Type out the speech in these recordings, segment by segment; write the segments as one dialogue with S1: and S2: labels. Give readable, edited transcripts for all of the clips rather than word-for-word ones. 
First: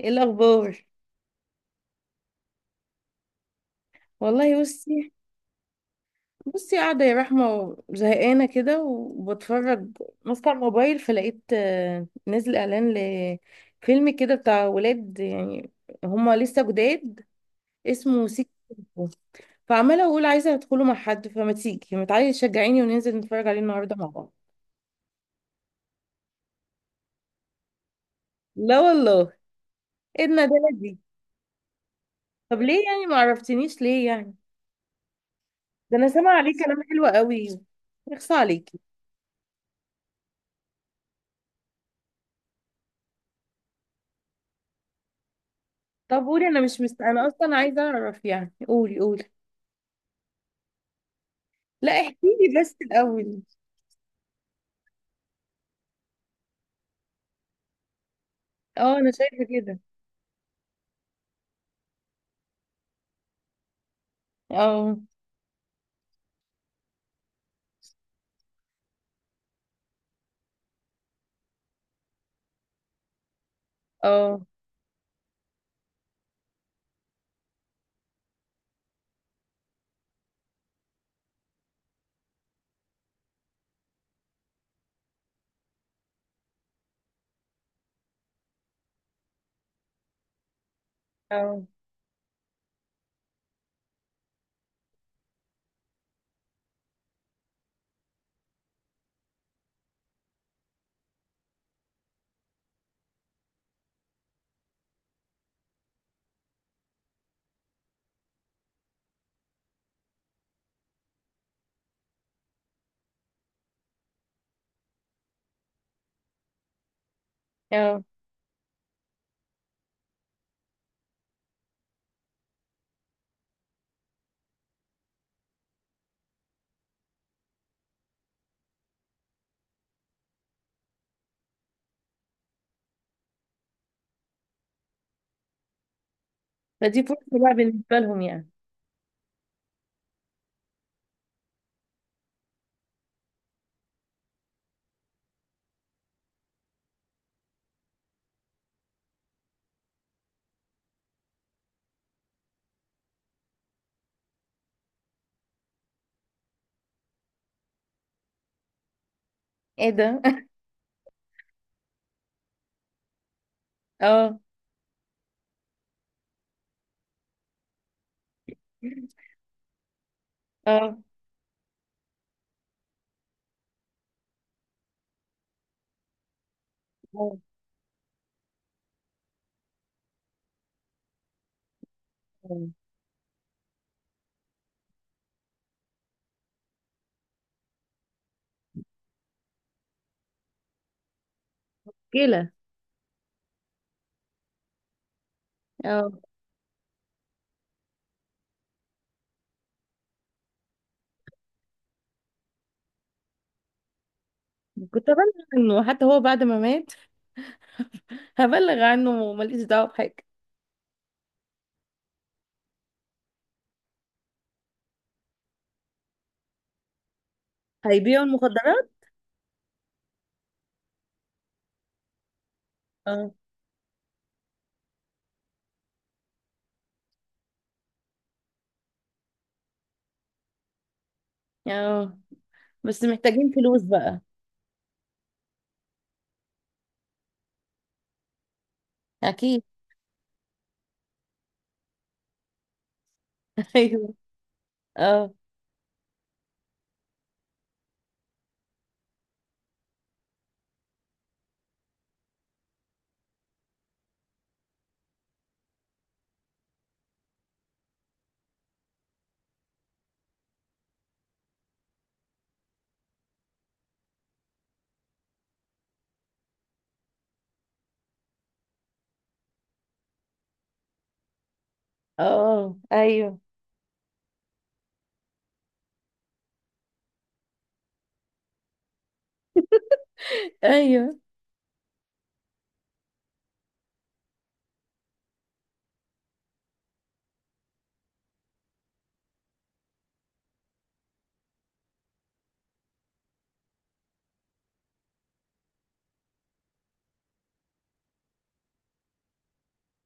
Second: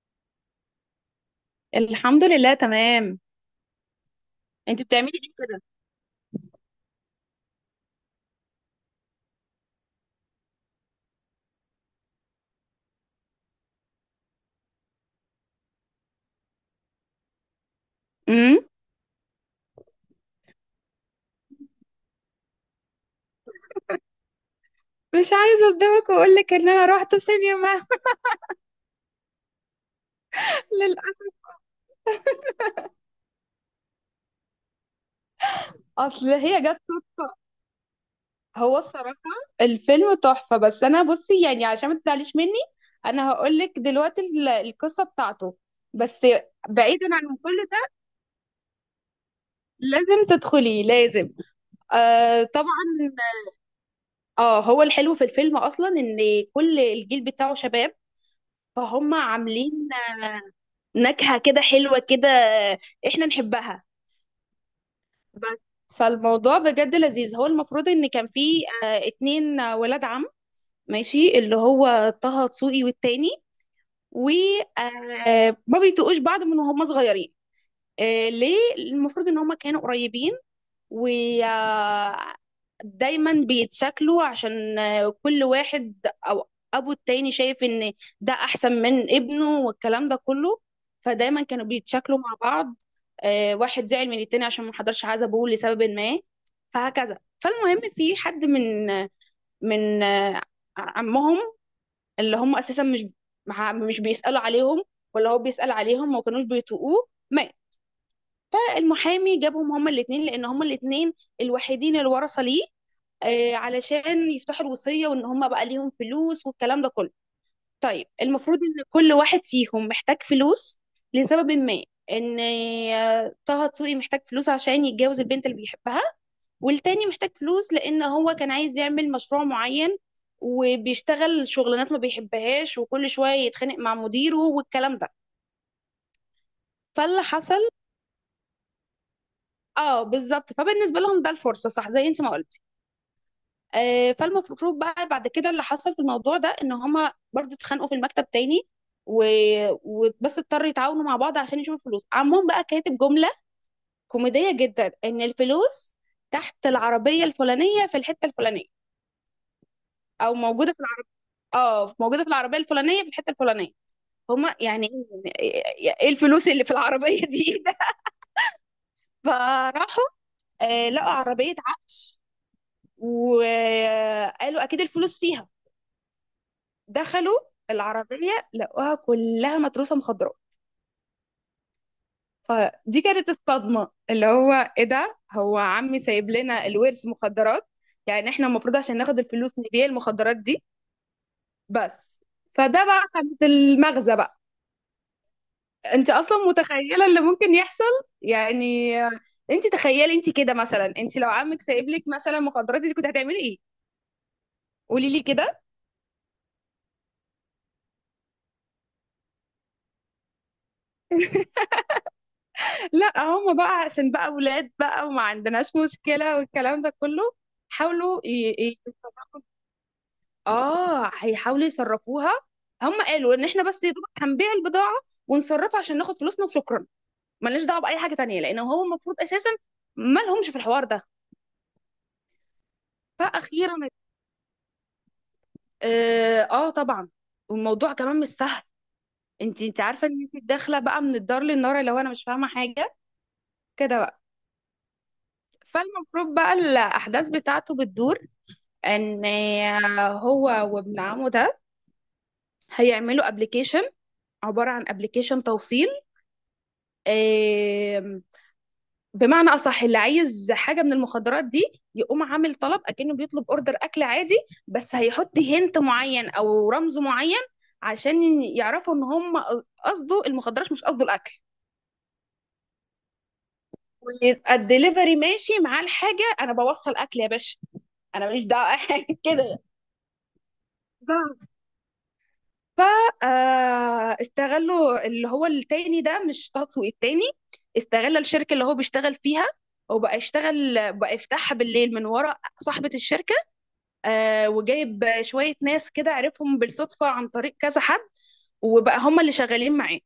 S1: ايه الاخبار؟
S2: الحمد لله تمام.
S1: والله
S2: انت بتعملي
S1: بصي،
S2: ليه كده؟
S1: بصي، قاعده يا رحمه زهقانه كده وبتفرج، ماسكه الموبايل فلقيت نزل اعلان لفيلم كده بتاع ولاد يعني، هما لسه جداد، اسمه سيكو.
S2: امم.
S1: سيكو. فعماله اقول عايزه ادخله مع حد، فما تيجي ما تعالي تشجعيني وننزل نتفرج عليه النهارده مع بعض.
S2: مش عايزه اصدمك واقول لك ان انا رحت سينما.
S1: لا والله. ايه الندالة دي؟
S2: للاسف.
S1: طب ليه يعني؟ ما عرفتنيش ليه يعني؟ ده انا
S2: اصل
S1: سامعه عليه
S2: هي جت
S1: كلام حلو
S2: صدفة.
S1: قوي. يخص عليك.
S2: هو الصراحه الفيلم تحفه، بس انا بصي يعني عشان ما تزعليش مني، انا هقول لك دلوقتي القصه بتاعته،
S1: طب
S2: بس.
S1: قولي، انا مش مست...
S2: بعيدا
S1: انا
S2: عن
S1: اصلا
S2: كل
S1: عايزه
S2: ده،
S1: اعرف يعني، قولي قولي.
S2: لازم تدخلي، لازم.
S1: لا احكي
S2: آه
S1: لي
S2: طبعا.
S1: بس الاول.
S2: اه، هو الحلو في الفيلم اصلا ان كل الجيل بتاعه شباب،
S1: اه، انا
S2: فهم
S1: شايفه كده.
S2: عاملين نكهة كده حلوة كده احنا نحبها،
S1: اه.
S2: بس. فالموضوع بجد لذيذ. هو المفروض ان كان في اتنين ولاد عم، ماشي، اللي هو طه دسوقي والتاني،
S1: اه.
S2: وما بيتقوش بعض من وهم صغيرين. ليه؟ المفروض ان هم كانوا قريبين، و آه، دايما بيتشكلوا عشان كل واحد، او ابو التاني شايف ان ده احسن من ابنه والكلام ده كله. فدايما كانوا
S1: اه.
S2: بيتشكلوا مع بعض. واحد زعل من التاني عشان ما حضرش عزبه لسبب ما، فهكذا. فالمهم، في حد من من آه، عمهم، اللي هم اساسا مش مش بيسالوا عليهم، ولا هو بيسال عليهم، ما كانوش بيطوقوه، مات. فالمحامي جابهم هما الاثنين، لان هما الاثنين الوحيدين الورثه ليه، علشان يفتحوا الوصية، وان هم بقى ليهم فلوس والكلام ده كله.
S1: اه.
S2: طيب المفروض ان كل واحد فيهم محتاج فلوس لسبب ما. ان طه دسوقي محتاج فلوس عشان يتجوز البنت اللي بيحبها، والتاني محتاج فلوس لان هو كان عايز يعمل مشروع معين، وبيشتغل شغلانات ما بيحبهاش، وكل شوية يتخانق مع مديره والكلام ده.
S1: فدي فرصه
S2: فاللي
S1: بقى
S2: حصل،
S1: بالنسبه لهم يعني.
S2: اه بالظبط، فبالنسبة لهم ده الفرصة، صح زي انت ما قلت. فالمفروض بقى بعد كده، اللي حصل في الموضوع ده، ان هما برضو اتخانقوا في المكتب تاني، و... وبس اضطروا يتعاونوا مع بعض عشان يشوفوا الفلوس. عمهم بقى كاتب جملة كوميدية جدا، ان الفلوس تحت العربية الفلانية في الحتة الفلانية،
S1: ايه ده؟
S2: او موجودة في العر... اه موجودة في العربية الفلانية في الحتة الفلانية.
S1: اه.
S2: هما يعني ايه إيه الفلوس اللي في العربية دي؟ فراحوا،
S1: اه.
S2: لقوا عربية عفش، وقالوا اكيد الفلوس فيها.
S1: اه.
S2: دخلوا العربية لقوها كلها متروسة مخدرات.
S1: آه.
S2: فدي كانت الصدمة، اللي هو ايه ده؟ هو عمي سايب لنا الورث مخدرات؟ يعني احنا المفروض عشان ناخد الفلوس نبيع المخدرات دي، بس.
S1: كده.
S2: فده بقى كانت المغزى بقى.
S1: اه.
S2: انت اصلا متخيلة اللي ممكن يحصل؟ يعني انت تخيلي انت كده، مثلا انت لو عمك سايب لك مثلا مخدرات، انت كنت هتعملي ايه؟
S1: كنت
S2: قولي لي
S1: ابلغ
S2: كده.
S1: عنه حتى هو بعد ما مات، هبلغ عنه وماليش دعوه بحاجه.
S2: لا، هم بقى عشان بقى ولاد بقى، وما عندناش مشكلة والكلام ده كله، حاولوا.
S1: هيبيعوا المخدرات.
S2: اه، هيحاولوا يصرفوها. هم
S1: اه.
S2: قالوا ان احنا بس يا دوبك هنبيع البضاعه، ونصرفها عشان ناخد فلوسنا وشكرا. ملناش دعوه باي حاجه تانية، لان هو المفروض اساسا ما لهمش في الحوار ده.
S1: اه، بس محتاجين
S2: فاخيرا،
S1: فلوس بقى.
S2: اه, آه طبعا. والموضوع كمان مش سهل. انت
S1: اكيد.
S2: انت عارفه ان انت داخله بقى من الدار للنار، لو انا مش فاهمه حاجه، كده
S1: ايوه.
S2: بقى.
S1: اه.
S2: فالمفروض بقى الاحداث بتاعته بتدور، ان هو وابن عمه ده هيعملوا ابلكيشن، عباره عن ابلكيشن توصيل. بمعنى اصح، اللي عايز حاجه من المخدرات دي، يقوم عامل طلب اكنه بيطلب اوردر اكل عادي، بس هيحط هنت معين او رمز معين عشان يعرفوا ان هم قصده المخدرات مش قصده الاكل.
S1: اه. ايوه.
S2: ويبقى الدليفري ماشي معاه الحاجه، انا بوصل اكل يا باشا، انا ماليش دعوه، كده.
S1: ايوه.
S2: ف استغلوا، اللي هو التاني ده مش طه دسوقي، التاني استغل الشركه اللي هو بيشتغل فيها، وبقى يشتغل بقى، يفتحها بالليل من ورا صاحبه الشركه. وجايب شوية ناس كده عرفهم بالصدفة عن طريق كذا حد، وبقى هم اللي شغالين معاه،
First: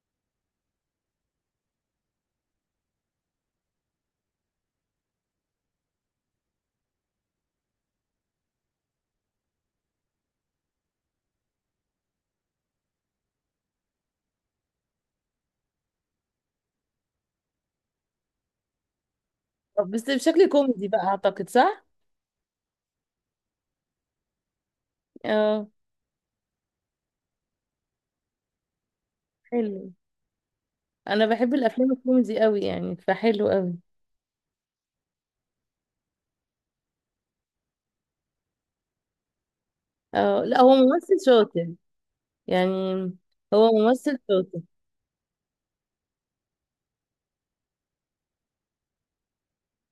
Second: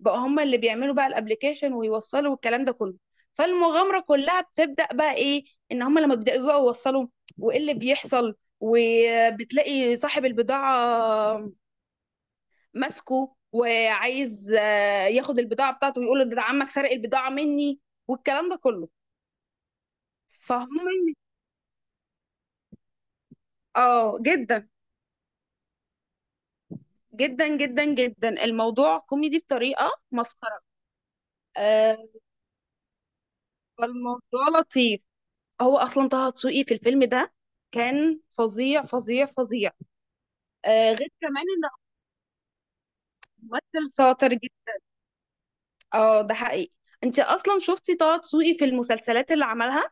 S2: بقى هم اللي بيعملوا بقى الابليكيشن ويوصلوا والكلام ده كله. فالمغامرة كلها بتبدأ بقى ايه؟ ان هم لما بيبدأوا بقى يوصلوا، وايه اللي بيحصل، وبتلاقي صاحب البضاعة ماسكه وعايز ياخد البضاعة بتاعته، ويقول له ده عمك سرق البضاعة مني والكلام ده كله.
S1: طب بس بشكل
S2: فهم
S1: كوميدي بقى اعتقد، صح؟
S2: اه، جدا
S1: اه.
S2: جدا جدا جدا الموضوع كوميدي
S1: حلو.
S2: بطريقة مسخرة.
S1: انا بحب الافلام
S2: آه،
S1: الكوميدي قوي يعني، فحلو قوي.
S2: فالموضوع لطيف. هو اصلا طه دسوقي في الفيلم ده كان فظيع فظيع فظيع.
S1: اه، لا هو
S2: غير
S1: ممثل
S2: كمان انه
S1: شاطر يعني. هو
S2: ممثل
S1: ممثل
S2: شاطر
S1: شاطر.
S2: جدا. اه، ده حقيقي. انت اصلا شفتي طه دسوقي في المسلسلات اللي عملها؟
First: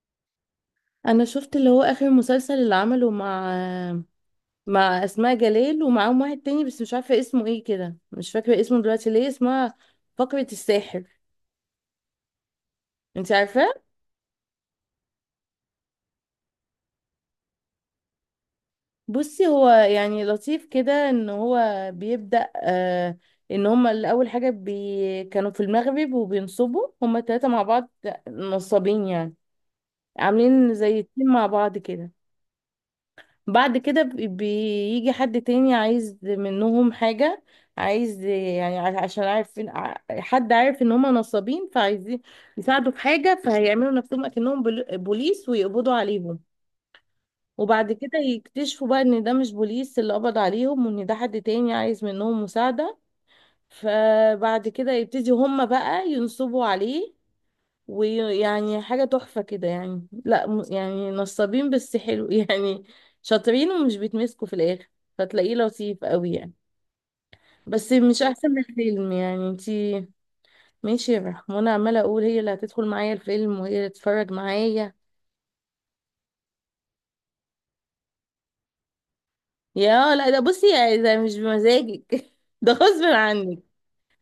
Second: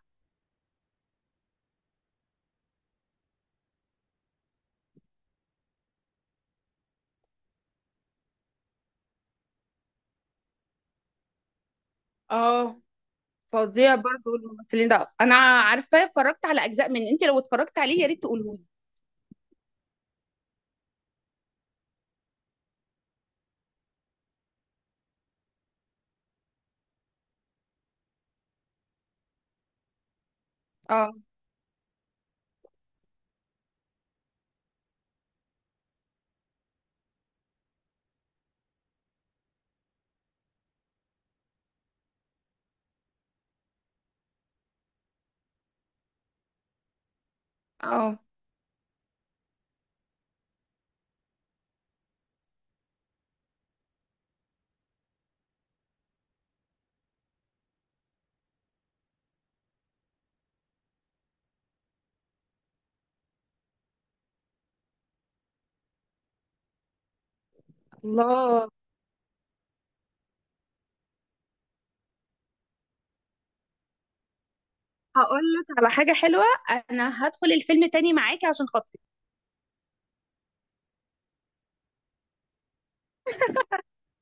S1: انا شفت اللي هو اخر مسلسل اللي عمله مع مع اسماء جلال، ومعاهم واحد تاني بس مش عارفه اسمه ايه كده، مش فاكره اسمه دلوقتي. ليه اسمها فقرة الساحر.
S2: اه،
S1: انت عارفه؟
S2: فظيع برضو الممثلين ده. انا عارفه اتفرجت على اجزاء من انت، لو اتفرجت عليه يا ريت تقولهولي.
S1: بصي، هو يعني لطيف كده، ان هو بيبدأ ان هما الاول حاجة كانوا في المغرب وبينصبوا هما التلاتة مع بعض، نصابين يعني، عاملين زي
S2: اه.
S1: التيم مع بعض كده. بعد كده بيجي حد تاني عايز منهم حاجة، عايز يعني عشان عارفين، حد عارف ان هما نصابين، فعايزين يساعدوا في حاجة، فهيعملوا نفسهم اكنهم بوليس ويقبضوا عليهم. وبعد كده
S2: اه.
S1: يكتشفوا بقى ان ده مش بوليس اللي قبض عليهم، وان ده حد تاني عايز منهم مساعدة. فبعد كده يبتدي هما بقى ينصبوا عليه، ويعني حاجة تحفة كده يعني، لا م- يعني نصابين بس حلو يعني، شاطرين ومش بيتمسكوا في الآخر، فتلاقيه لطيف قوي يعني. بس مش احسن من
S2: الله.
S1: الفيلم يعني انتي. ماشي يا رحمة، وانا عمالة اقول هي اللي هتدخل معايا الفيلم وهي اللي تتفرج معايا.
S2: هقول لك على حاجه حلوه، انا هدخل الفيلم تاني معاكي عشان خاطري.
S1: يا لا، ده بصي يعني، ده مش بمزاجك ده غصب عنك.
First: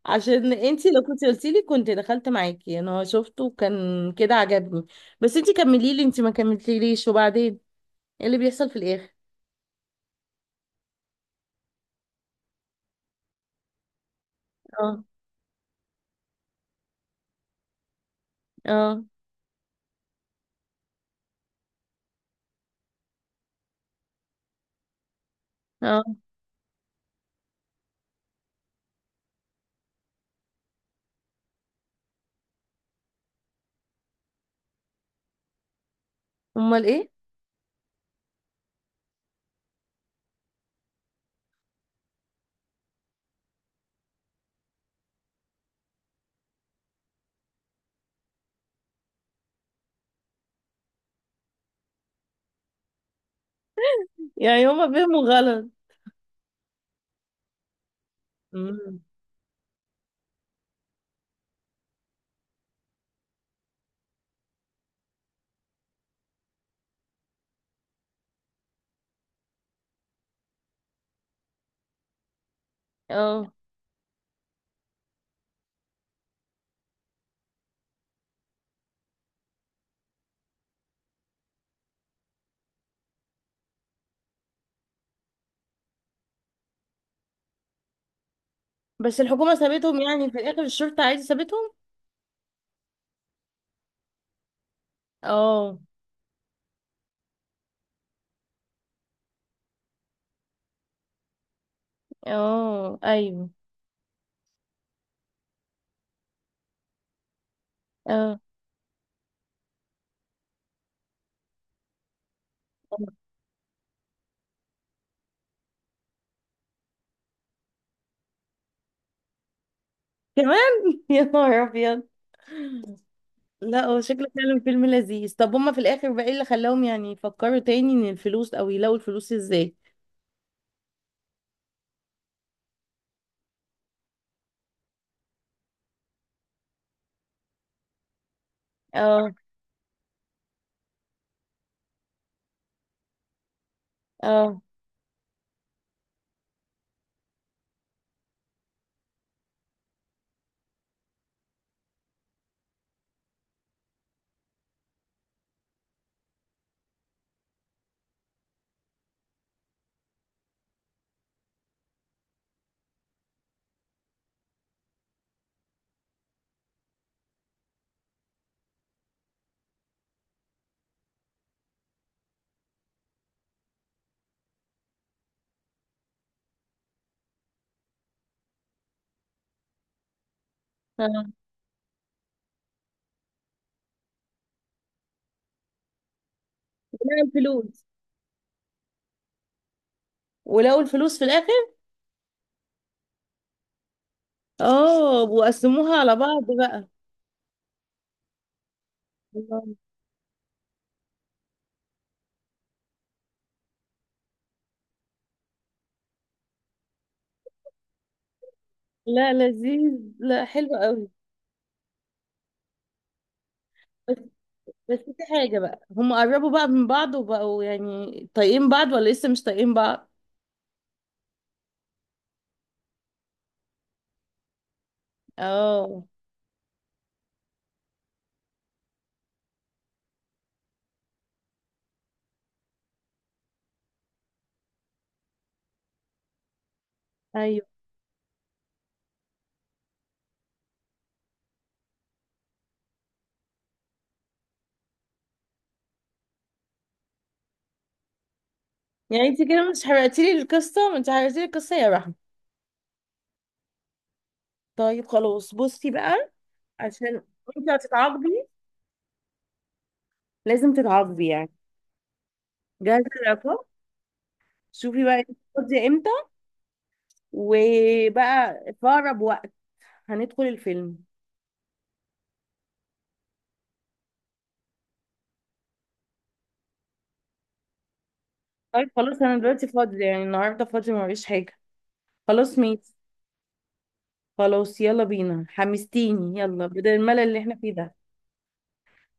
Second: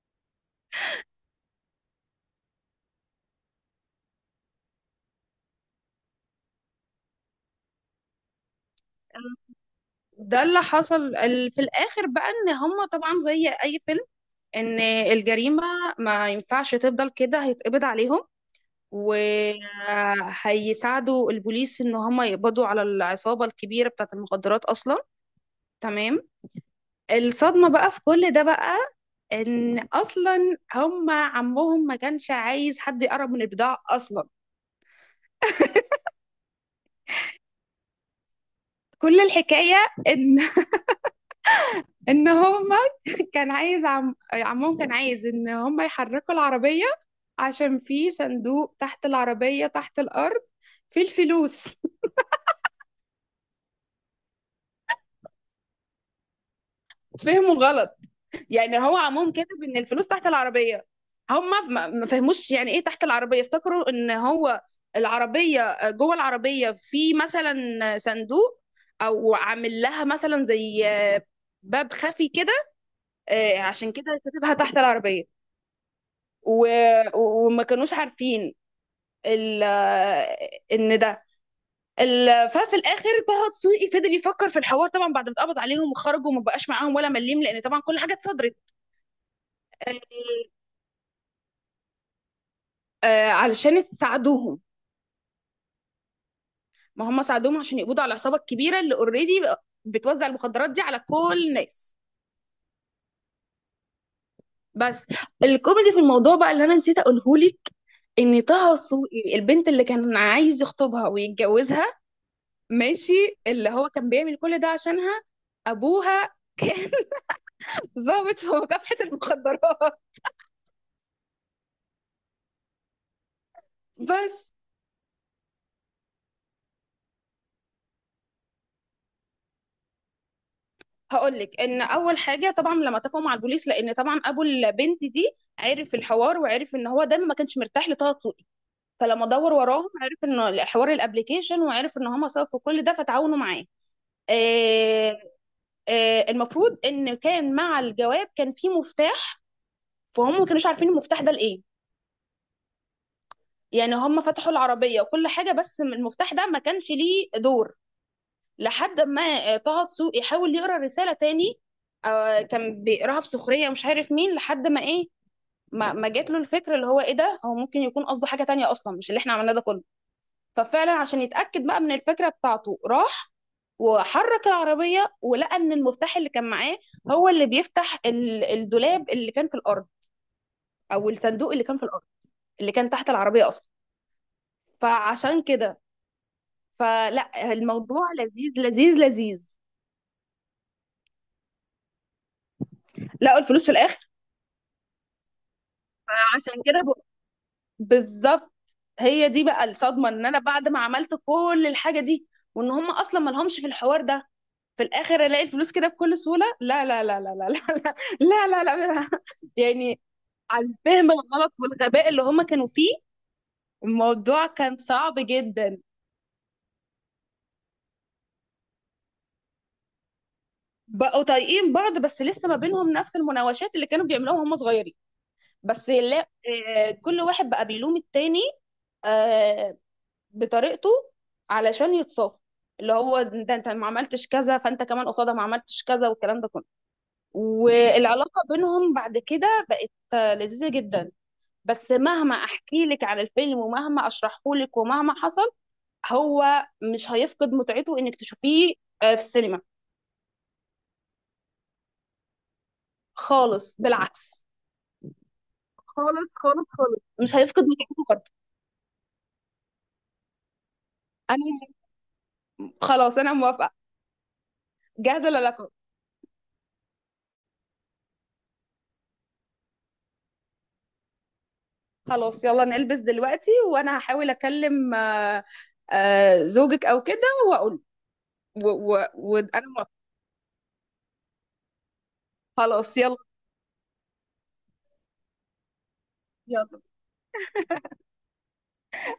S1: عشان انتي لو كنت قلتي لي كنت دخلت معاكي، انا شفته وكان كده عجبني. بس انتي كملي لي، انتي ما كملتيليش. وبعدين ايه اللي بيحصل في الاخر؟
S2: ده اللي حصل في الاخر بقى، ان هم طبعا زي اي فيلم، ان
S1: اه.
S2: الجريمة ما ينفعش تفضل كده، هيتقبض عليهم.
S1: اه.
S2: وهيساعدوا البوليس ان هم يقبضوا على العصابة الكبيرة بتاعة المخدرات اصلا،
S1: اه.
S2: تمام. الصدمة بقى في كل ده بقى، ان اصلا هم عمهم ما كانش عايز حد يقرب من البضاعة اصلا.
S1: امال ايه؟
S2: كل الحكاية ان ان هم، كان عايز عم عمهم كان عايز ان هم يحركوا العربية، عشان في صندوق تحت العربية، تحت الأرض، في الفلوس.
S1: يعني هما فهموا غلط.
S2: فهموا غلط. يعني هو
S1: مم.
S2: عمهم كاتب ان الفلوس تحت العربيه، هم ما فهموش يعني ايه تحت العربيه. افتكروا ان هو العربيه، جوه العربيه في مثلا صندوق، او عامل لها مثلا زي باب خفي كده،
S1: اه،
S2: عشان كده كاتبها تحت العربيه. و... وما كانوش عارفين ال... ان ده ففي الاخر طه دسوقي فضل يفكر في الحوار، طبعا بعد ما اتقبض عليهم وخرجوا وما بقاش معاهم ولا مليم، لان طبعا كل حاجه اتصدرت.
S1: بس الحكومة سابتهم يعني في الاخر؟ الشرطة عادي سابتهم؟
S2: آه، علشان تساعدوهم.
S1: اه.
S2: ما هم ساعدوهم عشان يقبضوا على العصابه الكبيره اللي اوريدي بتوزع المخدرات دي على كل الناس،
S1: اه. ايوه.
S2: بس. الكوميدي في الموضوع بقى اللي انا نسيت اقوله لك،
S1: اه.
S2: ان طه السوقي، البنت اللي كان عايز يخطبها ويتجوزها، ماشي، اللي هو كان بيعمل كل ده عشانها، ابوها كان ضابط في مكافحه المخدرات،
S1: كمان؟ يا نهار ابيض. لا هو شكله
S2: بس.
S1: فعلا فيلم لذيذ. طب هما في الاخر بقى ايه اللي خلاهم يعني يفكروا تاني ان الفلوس، او يلاقوا الفلوس ازاي؟
S2: هقول لك ان اول حاجه طبعا لما اتفقوا مع البوليس، لان طبعا ابو البنت دي عرف الحوار، وعرف ان هو دايما ما كانش مرتاح لطه. فلما
S1: اه.
S2: دور وراهم، عرف ان حوار الابليكيشن، وعرف ان هم سبب في كل ده، فتعاونوا معاه.
S1: اه.
S2: آه، المفروض ان كان مع الجواب كان في مفتاح، فهم ما كانوش عارفين المفتاح ده لايه. يعني هم فتحوا العربيه وكل حاجه، بس المفتاح ده ما كانش ليه دور. لحد ما طه دسوقي حاول يقرا رساله تاني. كان بيقراها بسخريه مش عارف مين، لحد ما ايه، ما جات له الفكره، اللي هو ايه ده، هو ممكن يكون قصده حاجه تانية اصلا، مش اللي احنا عملناه ده كله. ففعلا عشان يتأكد بقى من الفكرة بتاعته، راح وحرك العربية، ولقى إن المفتاح اللي كان معاه، هو اللي بيفتح الدولاب اللي كان في الأرض، أو
S1: آه.
S2: الصندوق اللي كان في الأرض، اللي كان تحت العربية أصلا. فعشان كده،
S1: ولقوا
S2: فلا،
S1: الفلوس،
S2: الموضوع لذيذ لذيذ لذيذ.
S1: ولقوا الفلوس في الاخر.
S2: لقوا الفلوس في الآخر.
S1: اه، وقسموها على بعض
S2: فعشان كده
S1: بقى.
S2: بالظبط. هي دي بقى
S1: الله.
S2: الصدمة، إن أنا بعد ما عملت كل الحاجة دي، وإن هم أصلا مالهمش في الحوار ده، في الاخر الاقي الفلوس كده بكل سهوله؟ لا، لا، لا، لا، لا، لا. لا، لا، لا, لا.
S1: لا لذيذ.
S2: يعني،
S1: لا
S2: عن
S1: حلو قوي.
S2: الفهم الغلط والغباء اللي هما كانوا فيه،
S1: بس
S2: الموضوع كان
S1: بس
S2: صعب
S1: في حاجة
S2: جدا.
S1: بقى، هم قربوا بقى من بعض وبقوا يعني طايقين بعض، ولا لسه مش طايقين بعض؟
S2: بقوا طايقين بعض، بس لسه ما بينهم نفس المناوشات اللي كانوا بيعملوها وهم صغيرين. بس
S1: اه.
S2: لا، كل واحد بقى بيلوم التاني آه، بطريقته علشان يتصاف، اللي هو ده انت ما عملتش كذا، فانت كمان قصادها ما عملتش كذا والكلام ده كله.
S1: ايوه.
S2: والعلاقه بينهم بعد كده بقت لذيذه جدا. بس مهما احكي لك عن الفيلم، ومهما اشرحه لك، ومهما حصل، هو مش هيفقد متعته انك تشوفيه في
S1: يعني انت
S2: السينما.
S1: كده مش حرقتي لي القصة؟ ما انت حرقتي لي القصة يا رحمة.
S2: خالص، بالعكس،
S1: طيب خلاص بصي بقى،
S2: خالص خالص خالص
S1: عشان
S2: مش هيفقد
S1: انت
S2: متعته برضه.
S1: هتتعاقبي، لازم تتعاقبي يعني.
S2: انا،
S1: جاهزة
S2: خلاص انا
S1: العقاب.
S2: موافقه،
S1: شوفي بقى، انت
S2: جاهزه للقاء.
S1: فاضية امتى؟ وبقى في اقرب وقت هندخل الفيلم.
S2: خلاص يلا نلبس دلوقتي، وانا هحاول اكلم زوجك او كده، واقول.
S1: طيب خلاص انا
S2: وانا
S1: دلوقتي
S2: موافقه.
S1: فاضي يعني، النهارده فاضي ما فيش حاجه. خلاص ميت.
S2: خلاص يلا،
S1: خلاص يلا بينا، حمستيني، يلا
S2: يلا.
S1: بدل الملل اللي احنا فيه ده.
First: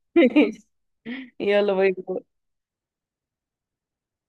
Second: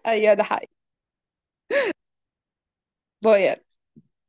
S2: ايوه ده حقيقي.
S1: يلا، باي باي.
S2: باي.